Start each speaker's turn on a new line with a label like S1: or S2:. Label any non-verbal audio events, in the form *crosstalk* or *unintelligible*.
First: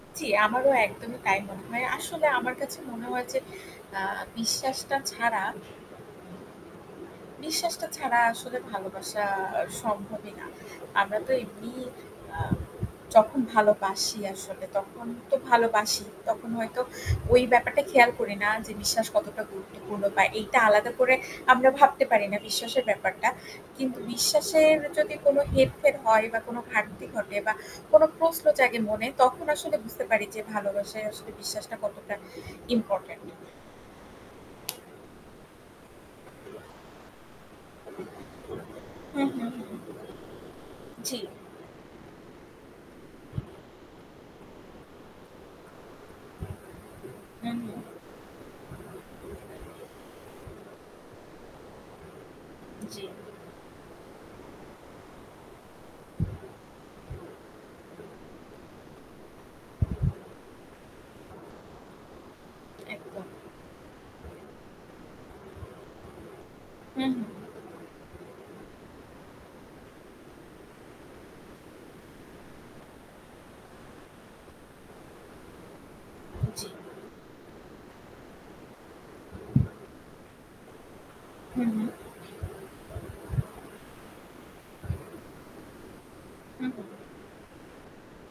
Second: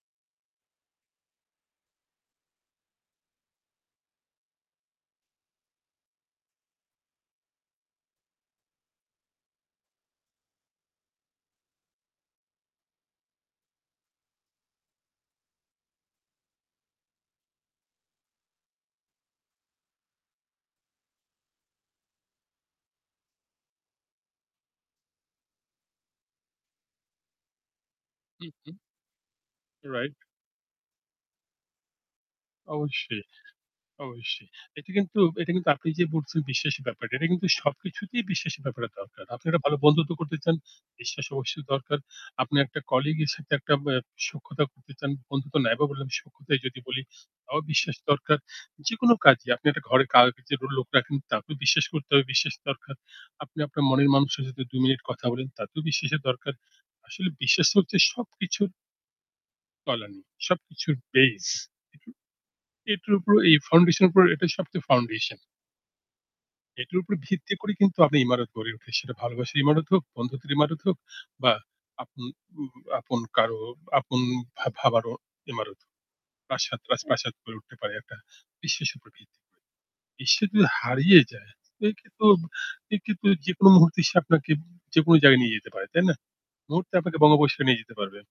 S1: জ্বি, আমারও একদমই তাই মনে হয়। আসলে আমার কাছে মনে হয় যে আ বিশ্বাসটা ছাড়া বিশ্বাসটা ছাড়া আসলে ভালোবাসা আ সম্ভবই না। আমরা তো এমনি আ যখন ভালোবাসি আসলে তখন তো ভালোবাসি। তখন হয়তো ওই ব্যাপারটা খেয়াল করি না যে বিশ্বাস কতটা গুরুত্বপূর্ণ বা এইটা আলাদা করে আমরা ভাবতে পারি না বিশ্বাসের ব্যাপারটা। কিন্তু বিশ্বাসের যদি কোন হেরফের হয় বা কোনো ঘাটতি ঘটে বা কোন প্রশ্ন
S2: জি, জি।
S1: জাগে মনে তখন আসলে বুঝতে
S2: রাইট।
S1: পারি যে ভালোবাসায় আসলে বিশ্বাসটা কতটা
S2: অবশ্যই,
S1: ইম্পোর্টেন্ট।
S2: অবশ্যই। এটা কিন্তু এটা কিন্তু আপনি যে বলছেন বিশ্বাসের ব্যাপারটা, এটা কিন্তু সবকিছুতেই বিশ্বাসের ব্যাপার *unintelligible*
S1: হু,
S2: দরকার।
S1: হু,
S2: আপনারা
S1: হুম।
S2: ভালো বন্ধুত্ব করতে চান,
S1: জী।
S2: বিশ্বাস অবশ্যই দরকার। আপনি একটা কলিগের সাথে একটা ব্যা সখ্যতা করতে চান। বন্ধুত্ব নাই বা বললাম সখ্যতাই যদি বলি,
S1: হুম,
S2: তাও
S1: হুম।
S2: বিশ্বাস দরকার। যেকোনো কাজে আপনি একটা ঘরে *unintelligible* যে লোক রাখেন, তাকেও বিশ্বাস করতে হবে। বিশ্বাস দরকার।
S1: জ্বী।
S2: আপনি আপনার মনের মানুষের সাথে ২ মিনিট কথা বলেন, তাতেও বিশ্বাসের দরকার। আসলে বিশ্বাস হচ্ছে সবকিছুর তলানি, সবকিছুর base উহু। এটার
S1: একদম।
S2: উপর এই foundation এর উপর এটাই সবচেয়ে foundation. এটার
S1: হুম,
S2: উপর
S1: হুম।
S2: ভিত্তি করে কিন্তু আপনি ইমারত গড়ে উঠে। সেটা ভালোবাসার ইমারত হোক, বন্ধুদের ইমারত হোক বা আপ উম উম আপন কারো আপন ভা ভাবারও ইমারত।
S1: জ্বী।
S2: প্রাসাদ রাজপ্রাসাদ গড়ে উঠতে পারে একটা বিশ্বের উপর ভিত্তি। বিশ্বাস যদি হারিয়ে যায়
S1: হুম, হুম।
S2: *unintelligible* কি কিন্তু যেকোন মুহূর্তে সে আপনাকে যেকোনো জায়গায় নিয়ে যেতে পারে। তাই না?
S1: হু, হুম।
S2: মুহূর্তে আপনাকে বনবাসে নিয়ে যেতে পারবে।